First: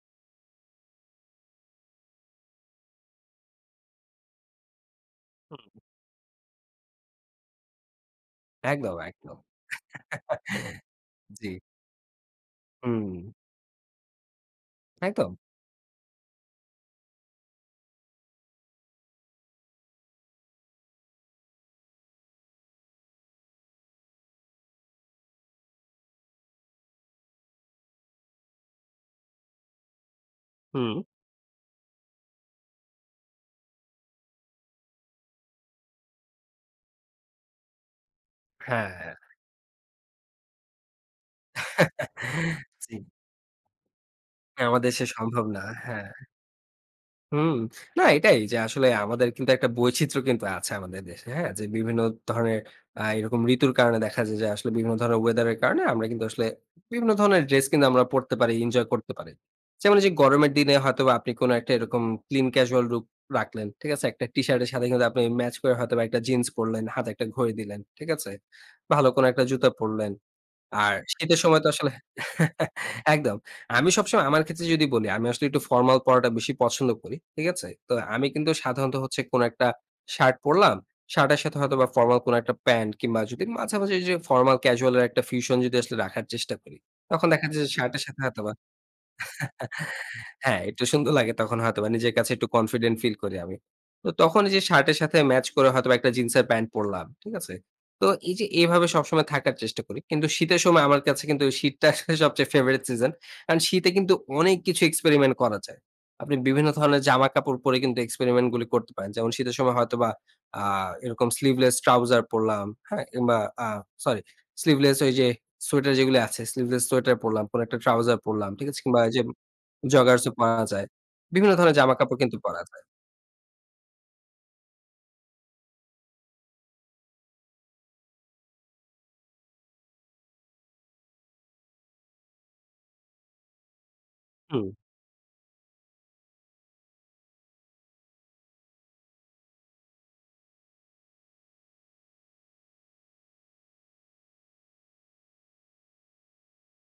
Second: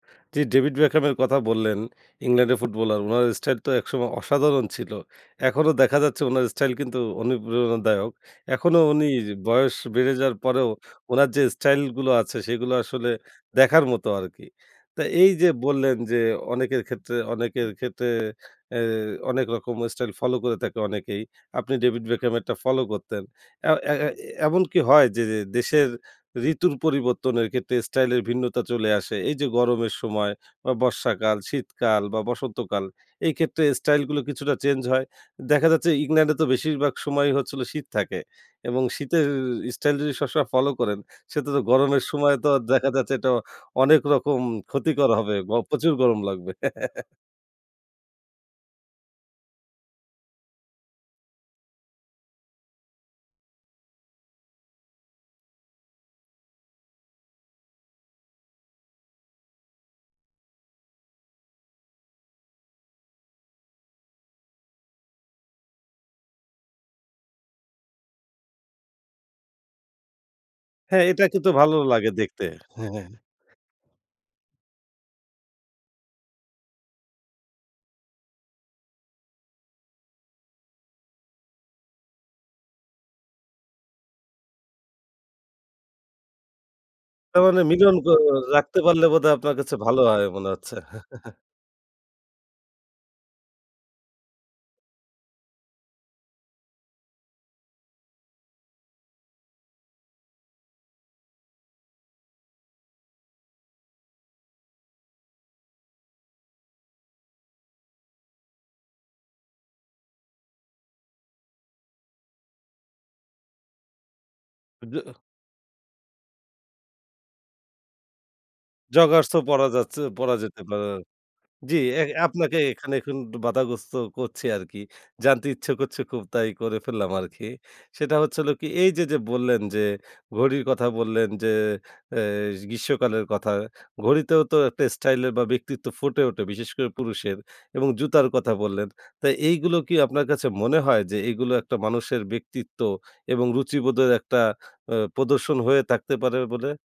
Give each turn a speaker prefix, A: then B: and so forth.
A: যে 'David Beckham' এর কথা বললেন, ইংল্যান্ডের ফুটবলার। উনার স্টাইল তো একসময় অসাধারণ ছিল। এখনো
B: হুম।
A: দেখা যাচ্ছে উনার স্টাইল কিন্তু অনুপ্রেরণাদায়ক। এখনো
B: একদম,
A: উনি
B: একদম।
A: বয়স বেড়ে যাওয়ার পরেও উনার যে
B: জ্বী।
A: স্টাইল গুলো আছে সেগুলো আসলে
B: হুম।
A: দেখার মতো আরকি। তো এই
B: একদম।
A: যে বললেন যে অনেকের ক্ষেত্রে, অনেকের ক্ষেত্রে অ্যা অনেক রকম স্টাইল ফলো করে থাকে অনেকেই। আপনি 'ডেভিড বেকহ্যামেরটা' ফলো করতেন। অ্যা অ্যা অ্যা এ এমন কি হয় যে যে দেশের ঋতুর পরিবর্তনের ক্ষেত্রে স্টাইল এর ভিন্নতা চলে আসে? এই যে গরমের সময় বা
B: হুম।
A: বর্ষাকাল, শীতকাল বা বসন্তকাল এই ক্ষেত্রে স্টাইল গুলো কিছুটা চেঞ্জ হয়। দেখা যাচ্ছে ইংল্যান্ডে তো বেশিরভাগ সময়ই হচ্ছিল শীত থাকে। এবং
B: হ্যাঁ।
A: শীতের স্টাইল যদি সব সময় ফলো করেন, সে তো গরমের সময় তো আর দেখা
B: জ্বী।
A: যাচ্ছে এটা অনেক রকম
B: হ্যাঁ, আমা দেশে
A: ক্ষতিকর হবে।
B: সম্ভব
A: বা
B: না।
A: প্রচুর
B: হ্যাঁ।
A: গরম লাগবে।
B: হুম, না এটাই যে আসলে আমাদের কিন্তু একটা বৈচিত্র্য কিন্তু আছে আমাদের দেশে। হ্যাঁ? যে বিভিন্ন ধরনের অ্যা এরকম ঋতুর কারণে দেখা যায় যে আসলে বিভিন্ন ধরনের ওয়েদার এর কারণে আমরা কিন্তু আসলে বিভিন্ন ধরনের ড্রেস কিন্তু আমরা পরতে পারি, এনজয় করতে পারি। যেমন এইযে গরমের দিনে হয়তোবা আপনি কোন একটা এরকম clean casual look রাখলেন। ঠিক আছে? একটা টিশার্টের সাথে কিন্তু আপনি ম্যাচ করে হয়তোবা একটা জিন্স পরলেন, হাতে একটা ঘড়ি দিলেন। ঠিক আছে? ভালো কোন একটা জুতা পড়লেন। আর
A: হ্যাঁ, এটাকে
B: শীতের
A: তো
B: সময় তো
A: ভালো
B: আসলে
A: লাগে দেখতে। হ্যাঁ, হ্যাঁ।
B: একদম। আমি সবসময় আমার ক্ষেত্রে যদি বলি, আমি আসলে একটু ফরমাল পড়াটা বেশি পছন্দ করি। ঠিক আছে? তো আমি কিন্তু সাধারণত হচ্ছে কোন একটা, শার্ট পড়লাম। শার্টের সাথে হয়তোবা ফরমাল কোন একটা প্যান্ট কিংবা যদি মাঝামাঝি যে ফরমাল ক্যাজুয়াল এর একটা fusion যদি আসলে রাখার চেষ্টা করি। তখন
A: তার
B: দেখা
A: মানে
B: যায় যে,
A: মিলন
B: শার্টের
A: ক
B: সাথে হয়তোবা
A: রাখতে পারলে বোধহয় আপনার কাছে ভালো হয় মনে
B: হ্যাঁ,
A: হচ্ছে?
B: একটু সুন্দর লাগে তখন হয়তোবা নিজের কাছে একটু কনফিডেন্ট ফিল করি আমি। তো তখন ঐ যে শার্টের সাথে ম্যাচ করে হয়তোবা একটা জিন্সের প্যান্ট পড়লাম। ঠিক আছে? তো এই যে এভাবে সবসময় থাকার চেষ্টা করি। কিন্তু শীতের সময় আমার কাছে কিন্তু শীতটা আসলে সবচেয়ে favorite season কারন শীতে কিন্তু অনেক কিছু এক্সপেরিমেন্ট করা যায়। আপনি বিভিন্ন ধরনের জামা কাপড় পরে কিন্তু এক্সপেরিমেন্ট গুলি করতে পারেন। যেমন শীতের সময় হয়তো বা আ এরকম sleeveless trouser পড়লাম, হ্যাঁ, কিংবা অ্যা সরি স্লিভলেস ওই
A: [unintelligible]
B: যে সোয়েটার যেগুলি আছে, স্লিভলেস সোয়েটার পড়লাম, কোন একটা ট্রাউজার পড়লাম। ঠিক আছে? কিংবা এইযে ম
A: জগার্সও পড়া যাচ্ছে,
B: জগার্সও
A: পড়া যেতে
B: পরা যায়।
A: পারে
B: বিভিন্ন ধরনের
A: জি, অ্যা এ
B: জামাকাপড় কিন্তু
A: আপনাকে
B: পরা যায়।
A: এখানে এখন বাধাগ্রস্ত করছি আরকি। জানতে ইচ্ছে করছে খুব তাই করে ফেললাম আরকি। সেটা হচ্ছে হলো কি এই যে যে বললেন যে ঘড়ির কথা বললেন যে অ্যা গ্রীষ্মকালের কথা। ঘড়িতেও তো
B: হুম।
A: একটা স্টাইল বা ব্যক্তিত্ব ফুটে ওঠে বিশেষ করে পুরুষের এবং জুতার কথা বললেন। তো এইগুলো কি আপনার কাছে মনে হয়, যে এইগুলো একটা মানুষের ব্যক্তিত্ব এবং রুচিবোধের একটা অ্যা প্রদর্শন হয়ে থাকতে পারে বলে?